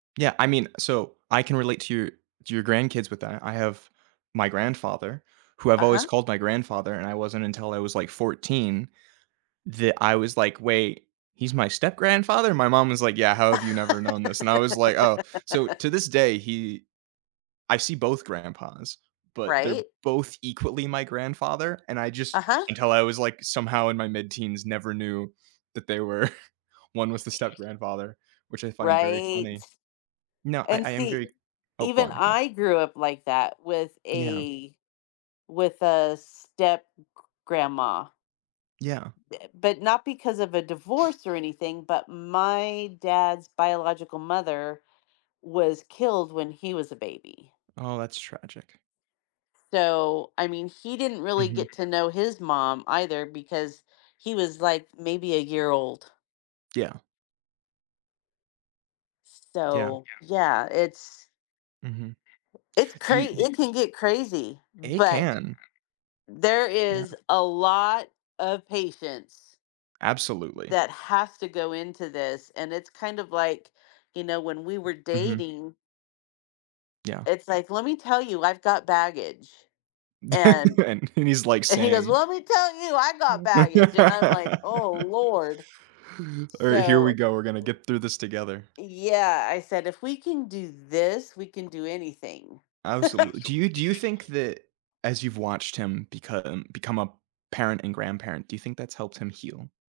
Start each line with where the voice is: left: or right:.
right: Yeah, I mean so I can relate to your to your grandkids with that. I have my grandfather, who I've
left: Uh-huh.
right: always called my grandfather, and I wasn't until I was, like, 14, that I was like, "Wait, he's my step-grandfather?" My mom was like, "Yeah, how have you never known this?" And I was like, "Oh," so to this day, he I see both grandpas, but they're
left: Right?
right: both equally my grandfather, and I just
left: Uh-huh.
right: until I was, like, somehow in my mid-teens, never knew that they were 1 was the step-grandfather, which I find very
left: Right?
right: funny. No, I
left: And
right: I am
left: see,
right: very oh, go
left: even
right: on, go on.
left: I grew up like that with
right: Yeah.
left: a with a step-g grandma.
right: Yeah.
left: Uh but not because of a divorce or anything, but my dad's biological mother was killed when he was a baby.
right: Oh, that's tragic.
left: So, I mean he didn't really
right: Mhm.
left: get to know his mom either because he was, like, maybe a year old.
right: Yeah. Yeah.
left: So, yeah, it's
right: Mhm.
left: It's
right: Do
left: cra
right: you do
left: it can get crazy,
right: A
left: but
right: can.
left: there
right: Yeah.
left: is a lot of patience
right: Absolutely.
left: that has to go into this, and it's kind of, like, you know, when we were
right: Mhm.
left: dating
right: Yeah.
left: it's like, "Let me tell you, I've got baggage," and
right: And he's like,
left: and he goes,
right: "Same."
left: let me tell you, "I got baggage," and I'm like, "Oh Lord."
right: All right, here we
left: So
right: go, we're gonna get through this together.
left: Yeah, "I said if we can do this, we can do anything."
right: Absolutely. Do you do you think that as you've watched him become become a parent and grandparent, do you think that's helped him heal?